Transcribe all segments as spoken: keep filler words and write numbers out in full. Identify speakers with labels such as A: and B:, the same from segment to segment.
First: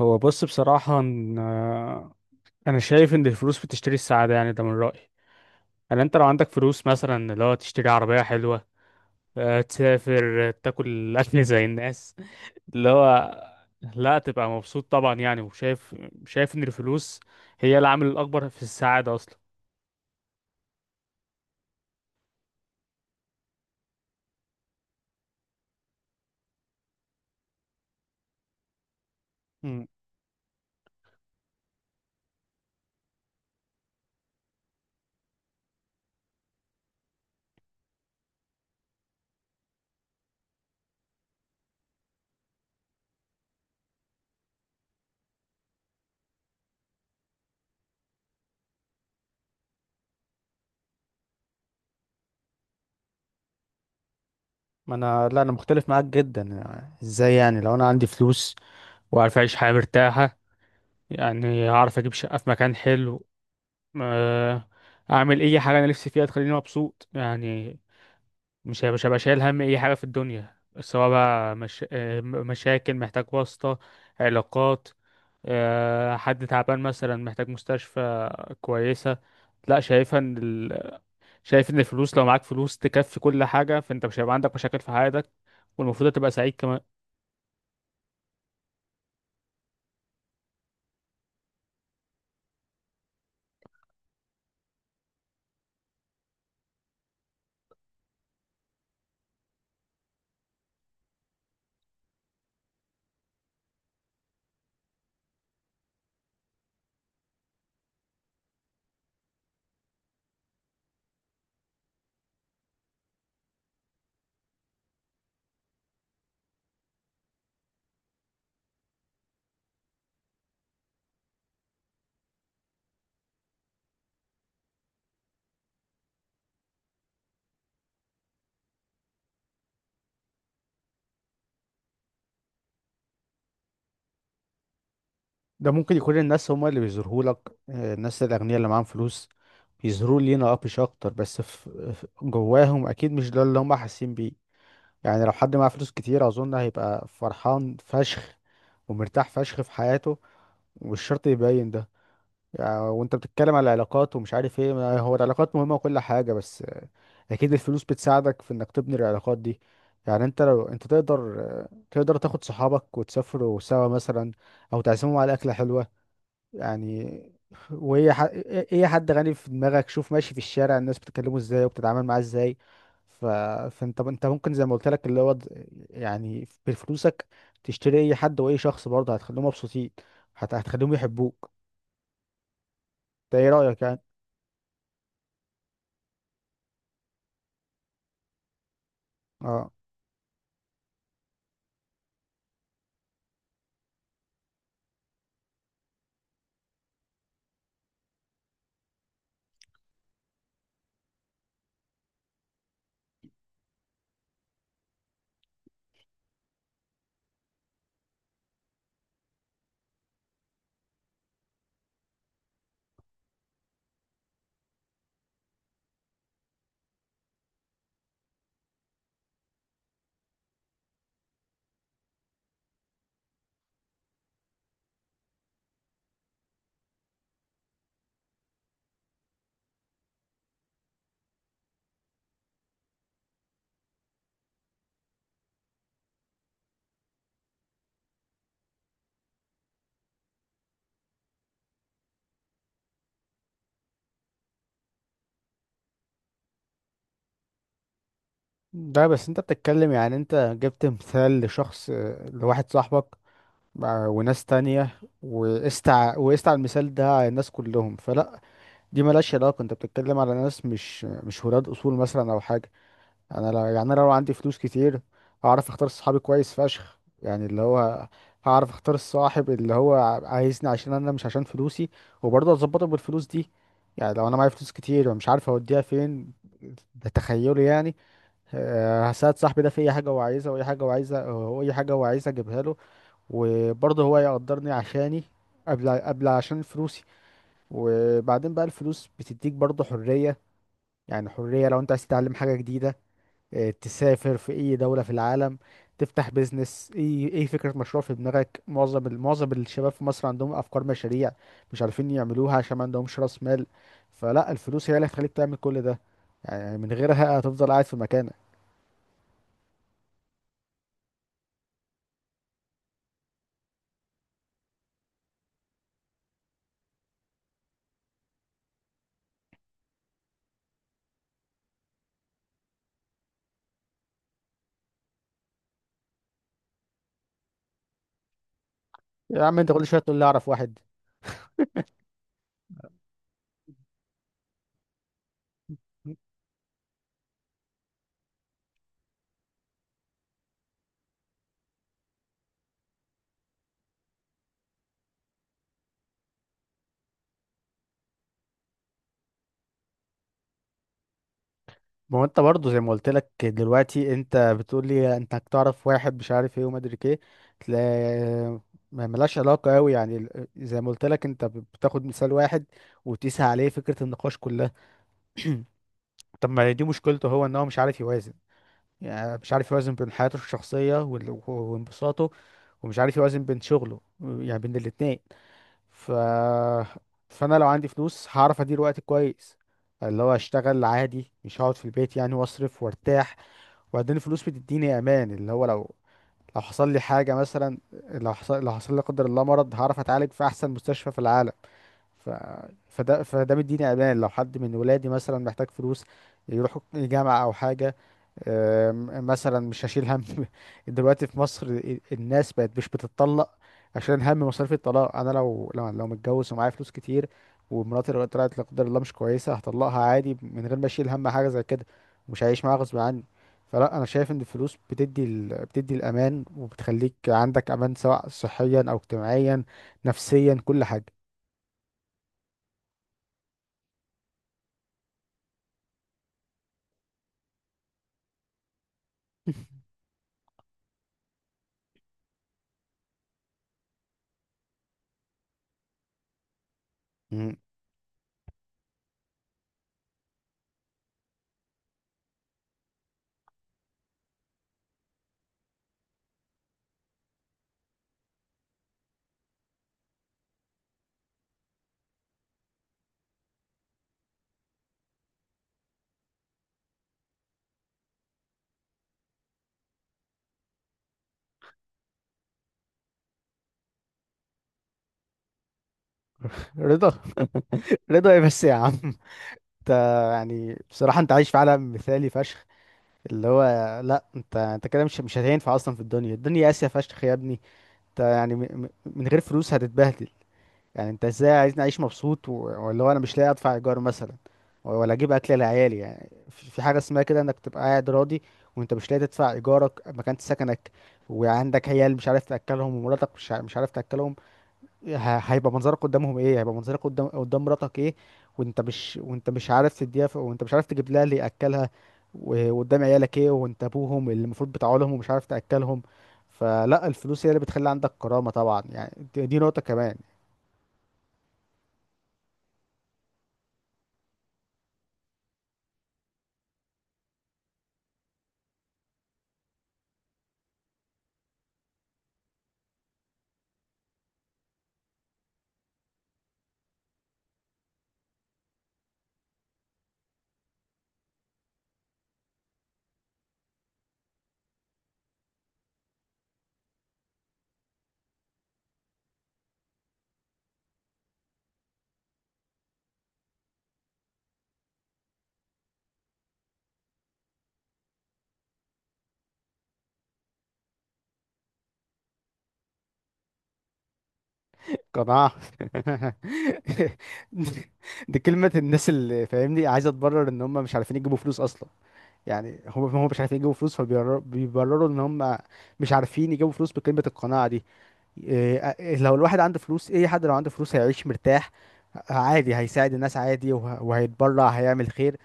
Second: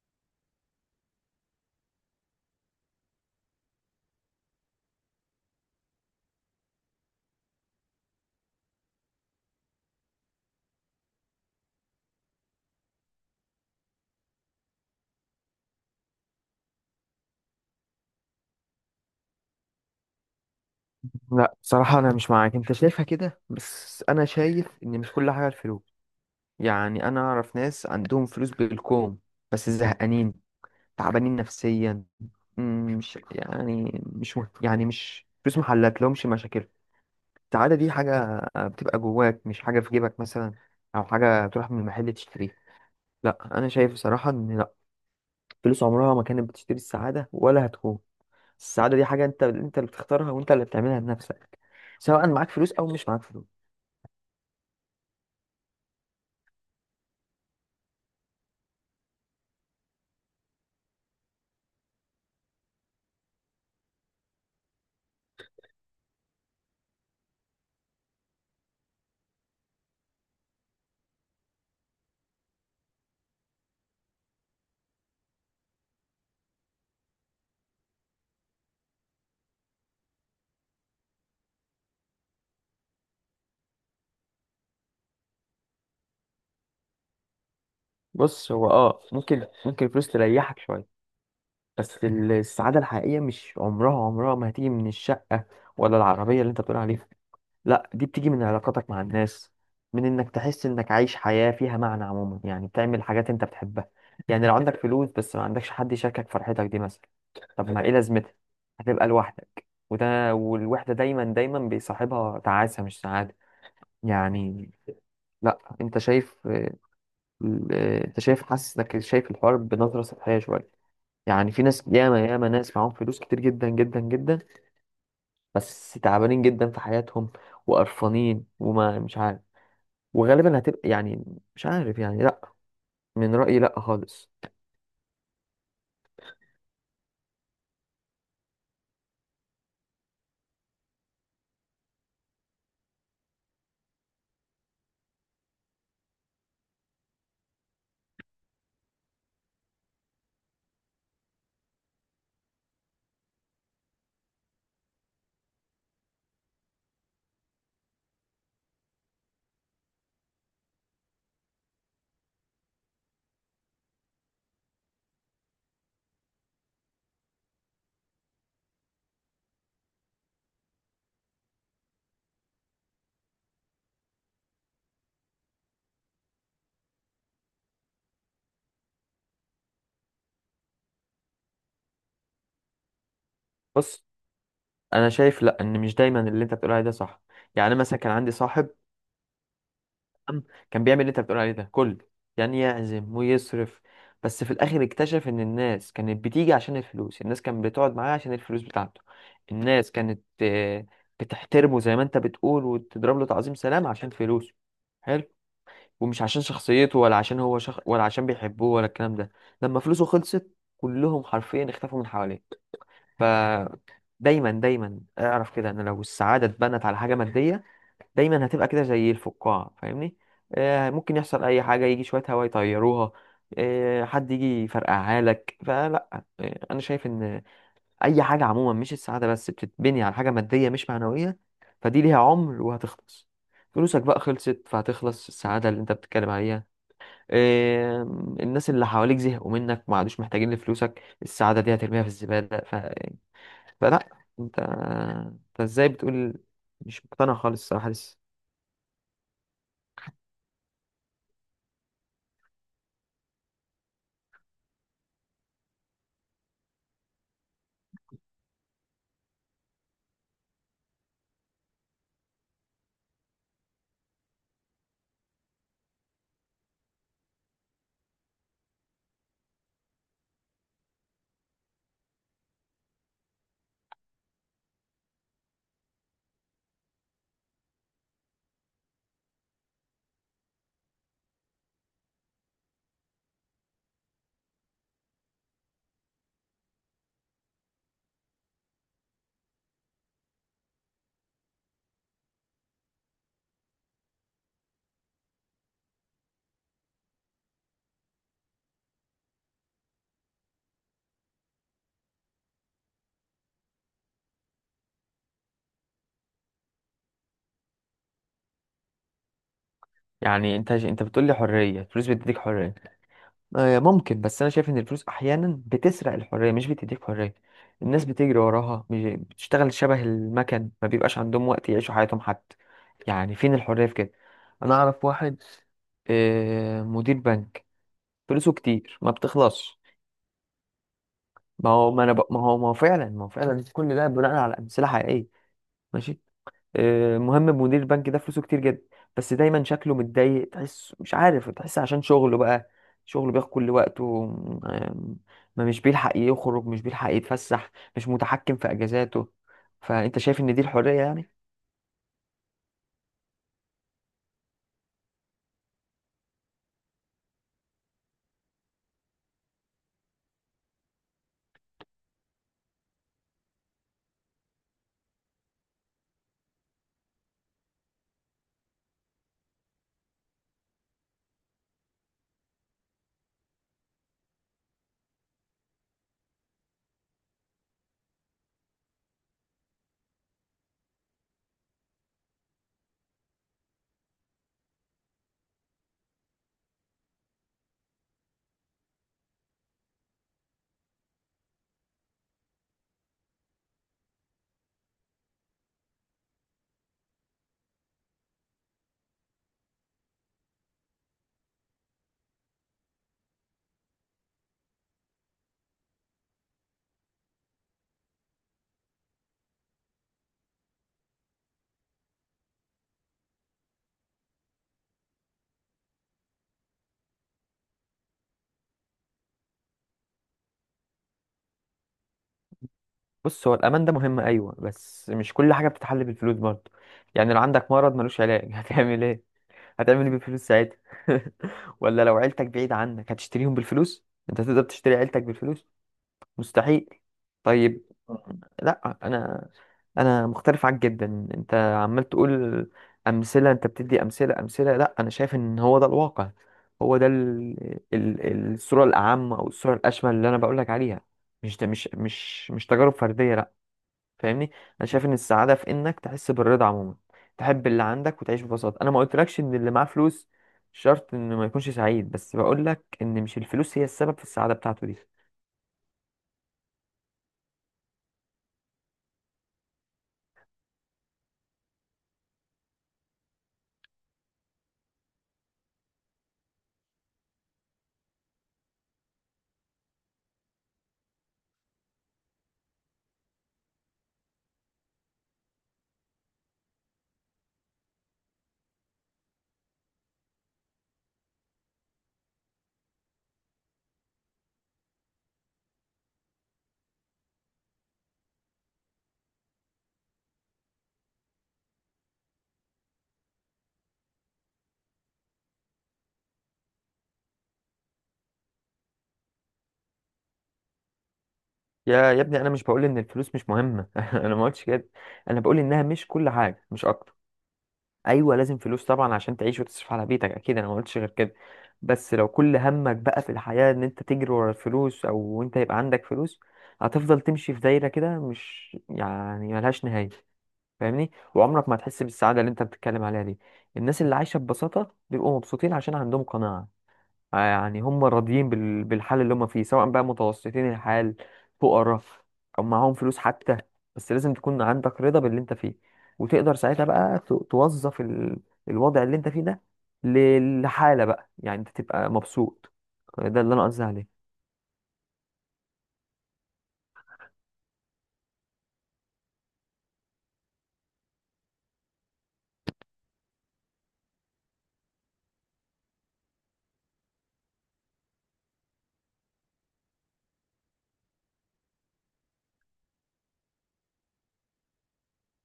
A: هو بص بصراحة إن- آه، أنا شايف إن الفلوس بتشتري السعادة، يعني ده من رأيي. يعني أنت لو عندك فلوس مثلا اللي هو تشتري عربية حلوة، آه، تسافر، آه، تاكل أكل زي الناس اللي هو لا تبقى مبسوط طبعا، يعني وشايف شايف إن الفلوس هي العامل الأكبر في السعادة أصلا.
B: لا، بصراحة أنا مش معاك. أنت شايفها كده، بس أنا شايف إن مش كل حاجة الفلوس. يعني أنا أعرف ناس عندهم فلوس بالكوم، بس
A: مم.
B: زهقانين، تعبانين نفسيا. مم، مش يعني مش مه- يعني مش فلوس محلات لهمش مشاكل. السعادة دي حاجة بتبقى جواك، مش حاجة في جيبك مثلا، أو حاجة تروح من المحل تشتريها. لا، أنا شايف بصراحة إن لا، فلوس عمرها ما كانت بتشتري السعادة ولا هتكون. السعادة دي حاجة أنت أنت اللي بتختارها، وأنت اللي بتعملها بنفسك، سواء معاك فلوس أو مش معاك فلوس.
A: ما انا لا انا مختلف معاك جدا. يعني ازاي؟ يعني لو انا عندي فلوس وعارف أعيش حياة مرتاحة، يعني هعرف أجيب شقة في مكان حلو، آه، اعمل اي حاجه انا نفسي فيها تخليني مبسوط. يعني مش هبقى مش هبقى شايل هم اي حاجه في الدنيا، سواء بقى مش... آه، م- مشاكل، محتاج واسطه، علاقات، آه، حد تعبان مثلا محتاج مستشفى كويسه. لا شايفها ان ال... شايف ان الفلوس لو معاك فلوس تكفي كل حاجه، فانت مش هيبقى عندك مشاكل في حياتك، والمفروض تبقى سعيد كمان.
B: بص، هو اه ممكن ممكن الفلوس تريحك شويه. بس ال- السعاده الحقيقيه مش عمرها عمرها ما هتيجي من الشقه، ولا العربيه اللي انت بتقول عليها. لا، دي بتيجي من علاقاتك مع الناس، من انك تحس انك عايش حياه فيها معنى. عموما يعني بتعمل حاجات انت بتحبها. يعني لو عندك فلوس بس ما عندكش حد يشاركك فرحتك دي مثلا، طب ما ايه لازمتها؟ هتبقى لوحدك. وده والوحده دايما دايما بيصاحبها تعاسه، مش سعاده. يعني لا، انت شايف ال- آه، انت شايف، حاسس انك شايف الحوار بنظره سطحيه شويه. يعني في ناس، ياما ياما ناس معاهم فلوس كتير جدا جدا جدا، بس تعبانين جدا في حياتهم وقرفانين. وما مش عارف، وغالبا هتبقى يعني مش عارف يعني. لا، من رايي لا خالص.
A: ده ممكن يكون الناس هما اللي بيظهروا لك، الناس الأغنياء اللي معاهم فلوس بيظهروا لينا أبيش أكتر، بس في في- جواهم أكيد مش ده اللي هما حاسين بيه. يعني لو حد معاه فلوس كتير أظن هيبقى فرحان فشخ ومرتاح فشخ في حياته، ومش شرط يبين ده. يعني وأنت بتتكلم على العلاقات ومش عارف إيه، ما هو العلاقات مهمة وكل حاجة، بس آه، أكيد الفلوس بتساعدك في إنك تبني العلاقات دي. يعني أنت لو أنت تقدر، آه، تقدر تاخد صحابك وتسافروا سوا مثلا، أو تعزمهم على أكلة حلوة يعني. وايه ح... ايه حد غني في دماغك، شوف ماشي في الشارع الناس بتكلمه ازاي وبتتعامل معاه ازاي. ف... فانت انت ممكن زي ما قلت لك، اللي هو د- يعني بفلوسك تشتري اي حد، واي شخص برضه هتخليهم مبسوطين، هت... هتخليهم يحبوك. ده ايه رأيك يعني؟
B: بص، انا شايف لا، ان مش دايما اللي انت بتقول عليه ده صح. يعني أنا مثلا كان عندي صاحب،
A: اه،
B: كان بيعمل اللي انت بتقول عليه ده كله، يعني يعزم ويصرف. بس في الاخر اكتشف ان الناس كانت بتيجي عشان الفلوس، الناس كانت بتقعد معاه عشان الفلوس بتاعته. الناس كانت آه، بتحترمه زي ما انت بتقول، وتضرب له تعظيم سلام عشان فلوسه. حلو، ومش عشان شخصيته، ولا عشان هو شخ... ولا عشان بيحبوه، ولا الكلام ده. لما فلوسه خلصت، كلهم حرفيا اختفوا من حواليه. ف دايما دايما اعرف كده، ان لو السعادة اتبنت على حاجة مادية، دايما هتبقى كده زي الفقاعة، فاهمني؟ آه، ممكن يحصل أي حاجة، يجي شوية هوا يطيروها. آه، حد يجي يفرقعها لك. فلا. آه، أنا شايف إن أي حاجة عموما، مش السعادة بس، بتتبني على حاجة مادية مش معنوية. فدي ليها عمر وهتخلص. فلوسك بقى خلصت، فهتخلص السعادة اللي أنت بتتكلم عليها. آه، الناس اللي حواليك زهقوا منك، ما عادوش محتاجين لفلوسك. السعادة دي هترميها في الزبالة. ف... فلا، أنت أنت إزاي بتقول؟ مش مقتنع خالص الصراحة لسه.
A: ده بس انت بتتكلم، يعني انت جبت مثال لشخص، آه، لواحد صاحبك، آه، وناس تانية، وقست ع- وقست على المثال ده على الناس كلهم. فلا، دي ملهاش علاقة، انت بتتكلم على ناس مش مش ولاد اصول مثلا او حاجة. انا لا، يعني انا لو عندي فلوس كتير هعرف اختار صحابي كويس فشخ، يعني اللي هو هعرف اختار الصاحب اللي هو عايزني عشان انا مش عشان فلوسي، وبرضه اظبطه بالفلوس دي. يعني لو انا معايا فلوس كتير ومش عارف اوديها فين، ده تخيلي يعني، آه، هساعد صاحبي ده في اي حاجة هو عايزها، واي حاجة هو عايزها، واي حاجة هو عايزها اجيبها له. وبرضه هو يقدرني عشاني، قبل قبل عشان فلوسي. وبعدين بقى الفلوس بتديك برضه حرية. يعني حرية لو انت عايز تتعلم حاجة جديدة، اه، تسافر في اي دولة في العالم، تفتح بيزنس، اي اي فكرة مشروع في دماغك. معظم ال- معظم الشباب في مصر عندهم افكار مشاريع مش عارفين يعملوها عشان ما عندهمش راس مال. فلا، الفلوس هي اللي هتخليك تعمل كل ده، يعني من غيرها هتفضل قاعد في مكانك.
B: يعني انت انت بتقول لي حريه، الفلوس بتديك حريه. آه، ممكن. بس انا شايف ان الفلوس احيانا بتسرق الحريه مش بتديك حريه. الناس بتجري وراها، مش- بتشتغل شبه المكن، ما بيبقاش عندهم وقت يعيشوا حياتهم حتى. يعني فين الحريه في كده؟ انا اعرف واحد، آه، مدير بنك، فلوسه كتير ما
A: يا عم انت
B: بتخلصش.
A: كل شوية تقول لي اعرف واحد!
B: ما هو ما انا ب... ما هو ما هو فعلا ما هو فعلا كل ده بناء على امثله حقيقيه. ماشي. آه، مهم، مدير البنك ده فلوسه كتير جدا، بس دايما شكله متضايق. تحس مش عارف تحس عشان شغله بقى، شغله بياخد كل وقته. آم، ما مش بيلحق يخرج، مش بيلحق يتفسح، مش متحكم في اجازاته. فانت شايف ان دي الحرية يعني؟
A: ما هو انت برضه زي ما قلت لك دلوقتي، انت بتقول لي انت هتعرف واحد مش عارف ايه وما ادري ايه، تلاقي ما ملهاش علاقه قوي. يعني ال- زي ما قلت لك، انت بتاخد مثال واحد وتقيس عليه فكره النقاش كلها. طب ما دي مشكلته هو، ان هو مش عارف يوازن. يعني مش عارف يوازن بين حياته الشخصيه وال- وانبساطه، ومش عارف يوازن بين شغله، يعني بين الاتنين. ف فانا لو عندي فلوس هعرف ادير وقتي كويس، اللي هو اشتغل عادي، مش هقعد في البيت يعني، واصرف وارتاح. وبعدين الفلوس بتديني امان، اللي هو لو لو حصل لي حاجه مثلا، لو حصل لو حصل لي لا قدر الله مرض، هعرف اتعالج في احسن مستشفى في العالم. ف... فده فده مديني امان. لو حد من ولادي مثلا محتاج فلوس يروحوا الجامعه او حاجه، أم، مثلا مش هشيل هم. دلوقتي في مصر الناس بقت مش بتتطلق عشان هم مصاريف الطلاق. انا لو لو لو متجوز ومعايا فلوس كتير، ومراتي لو طلعت لا قدر الله مش كويسه، هطلقها عادي من غير ما اشيل هم حاجه زي كده، مش هعيش معاها غصب عني. فلا، انا شايف ان الفلوس بتدي ال... بتدي الامان وبتخليك عندك امان، سواء صحيا او اجتماعيا، نفسيا، كل حاجه.
B: بص، هو الامان ده مهم، ايوه، بس مش كل حاجة بتتحل بالفلوس برضه. يعني لو عندك مرض ملوش علاج هتعمل ايه؟ هتعمل ايه بالفلوس ساعتها؟ ولا لو عيلتك بعيد عنك هتشتريهم بالفلوس؟ انت تقدر تشتري عيلتك بالفلوس؟ مستحيل.
A: مم.
B: طيب. آه. لا، انا انا مختلف عنك جدا. انت عمال تقول امثله، انت بتدي امثله، امثله. لا، انا شايف ان هو ده الواقع، هو ده ال... ال... الصوره الاعم، او الصوره الاشمل اللي انا بقول لك عليها. مش ده، مش مش مش تجارب فرديه. لا، فاهمني؟ انا شايف ان السعاده في انك تحس بالرضا عموما، تحب اللي عندك وتعيش ببساطه. انا ما قلتلكش ان اللي معاه فلوس شرط انه ما يكونش سعيد، بس بقول لك ان مش الفلوس هي السبب في السعاده بتاعته دي.
A: رضا؟ رضا ايه بس يا عم انت؟ يعني بصراحه انت عايش في عالم مثالي فشخ، اللي هو، لا انت انت كده مش مش هتنفع اصلا في الدنيا. الدنيا قاسيه فشخ يا ابني. انت يعني م... م- من غير فلوس هتتبهدل. يعني انت ازاي عايزني اعيش مبسوط و- ولا هو انا مش لاقي ادفع ايجار مثلا، ولا اجيب اكل لعيالي؟ يعني في في حاجه اسمها كده انك تبقى قاعد راضي وانت مش لاقي تدفع ايجارك مكان سكنك، وعندك عيال مش عارف تاكلهم، ومراتك مش ع- مش عارف تاكلهم؟ ه- هيبقى منظرك قدامهم ايه؟ هيبقى منظرك قدام قدام مراتك ايه؟ وانت مش وانت مش عارف تديها، ف- وانت مش عارف تجيب لها اللي ياكلها، و- وقدام عيالك ايه وانت ابوهم اللي المفروض بتاع لهم ومش عارف تاكلهم؟ فلا، الفلوس هي اللي بتخلي عندك كرامه طبعا، يعني دي دي نقطه كمان.
B: يا يا ابني، انا مش بقول ان الفلوس مش مهمه. انا ما قلتش كده. انا بقول انها مش كل حاجه، مش اكتر. ايوه، لازم فلوس طبعا عشان تعيش وتصرف على بيتك، اكيد انا ما قلتش غير كده. بس لو كل همك بقى في الحياه ان انت تجري ورا الفلوس او انت يبقى عندك فلوس، هتفضل تمشي في دايره كده، مش يعني ملهاش نهايه. فاهمني؟ وعمرك ما هتحس بالسعاده اللي انت بتتكلم عليها دي. الناس اللي عايشه ببساطه بيبقوا مبسوطين، عشان عندهم قناعه. آه، يعني هم راضيين بال- بالحال اللي هم فيه، سواء بقى متوسطين الحال، فقراء، او معاهم فلوس حتى. بس لازم تكون عندك رضا باللي انت فيه، وتقدر ساعتها بقى ت- توظف ال- الوضع اللي انت فيه ده ل- لحالة بقى، يعني انت تبقى مبسوط. ده اللي انا قصدي عليه.
A: قناعة؟ دي كلمة الناس اللي فاهمني عايزة تبرر ان هم مش عارفين يجيبوا فلوس اصلا. يعني هم هم مش عارفين يجيبوا فلوس، فبيبرروا ان هم مش عارفين يجيبوا فلوس بكلمة القناعة دي. إيه، إيه، لو الواحد عنده فلوس، اي حد لو عنده فلوس هيعيش مرتاح عادي، هيساعد الناس عادي، وه- وهيتبرع، هيعمل خير،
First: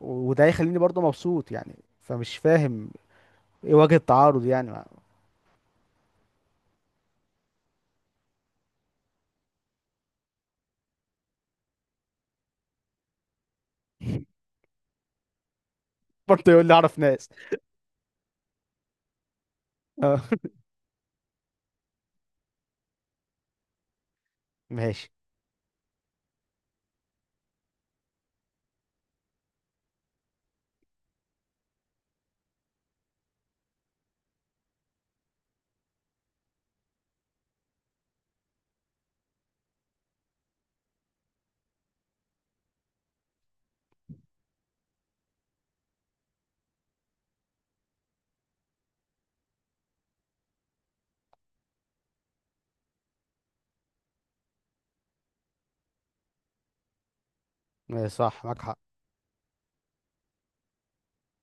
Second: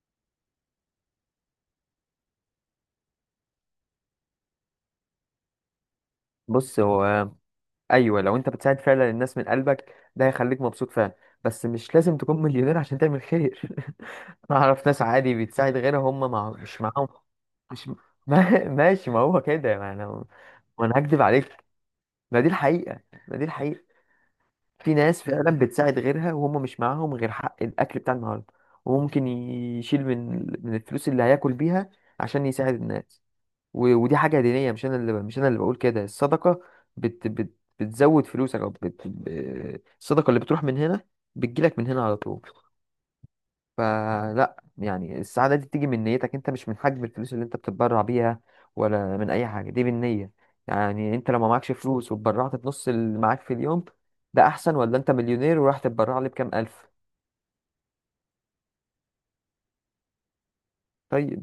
A: وده هيخليني برضه مبسوط يعني. فمش فاهم ايه وجه التعارض يعني.
B: بص، هو ايوه، لو انت بتساعد فعلا الناس من قلبك، ده هيخليك مبسوط فعلا. بس مش لازم تكون مليونير عشان تعمل خير. انا اعرف ناس عادي بتساعد غيرها، هم مع...
A: برضه يقول لي
B: مش
A: اعرف
B: معاهم.
A: ناس!
B: مش ما... ماشي، ما هو كده. ما انا وانا هكدب عليك؟ ما دي الحقيقة، ما دي الحقيقة. في
A: ماشي.
B: ناس فعلا بتساعد غيرها، وهم مش معاهم غير حق الاكل بتاع النهارده. وممكن يشيل من من الفلوس اللي هياكل بيها عشان يساعد الناس. و- ودي حاجة دينية. مش أنا اللي مش أنا اللي بقول كده. الصدقة بت بت بتزود فلوسك، أو بت ب- الصدقة اللي بتروح من هنا بتجيلك من هنا على طول. فلا يعني، السعادة دي بتيجي من نيتك أنت، مش من حجم الفلوس اللي أنت بتتبرع بيها. ولا من أي حاجة. دي بالنية. يعني أنت لو ما معكش فلوس واتبرعت بنص اللي معاك في اليوم، ده أحسن، ولا أنت مليونير وراح تتبرع لي بكام ألف؟
A: ماشي، صح معاك حق.
B: طيب.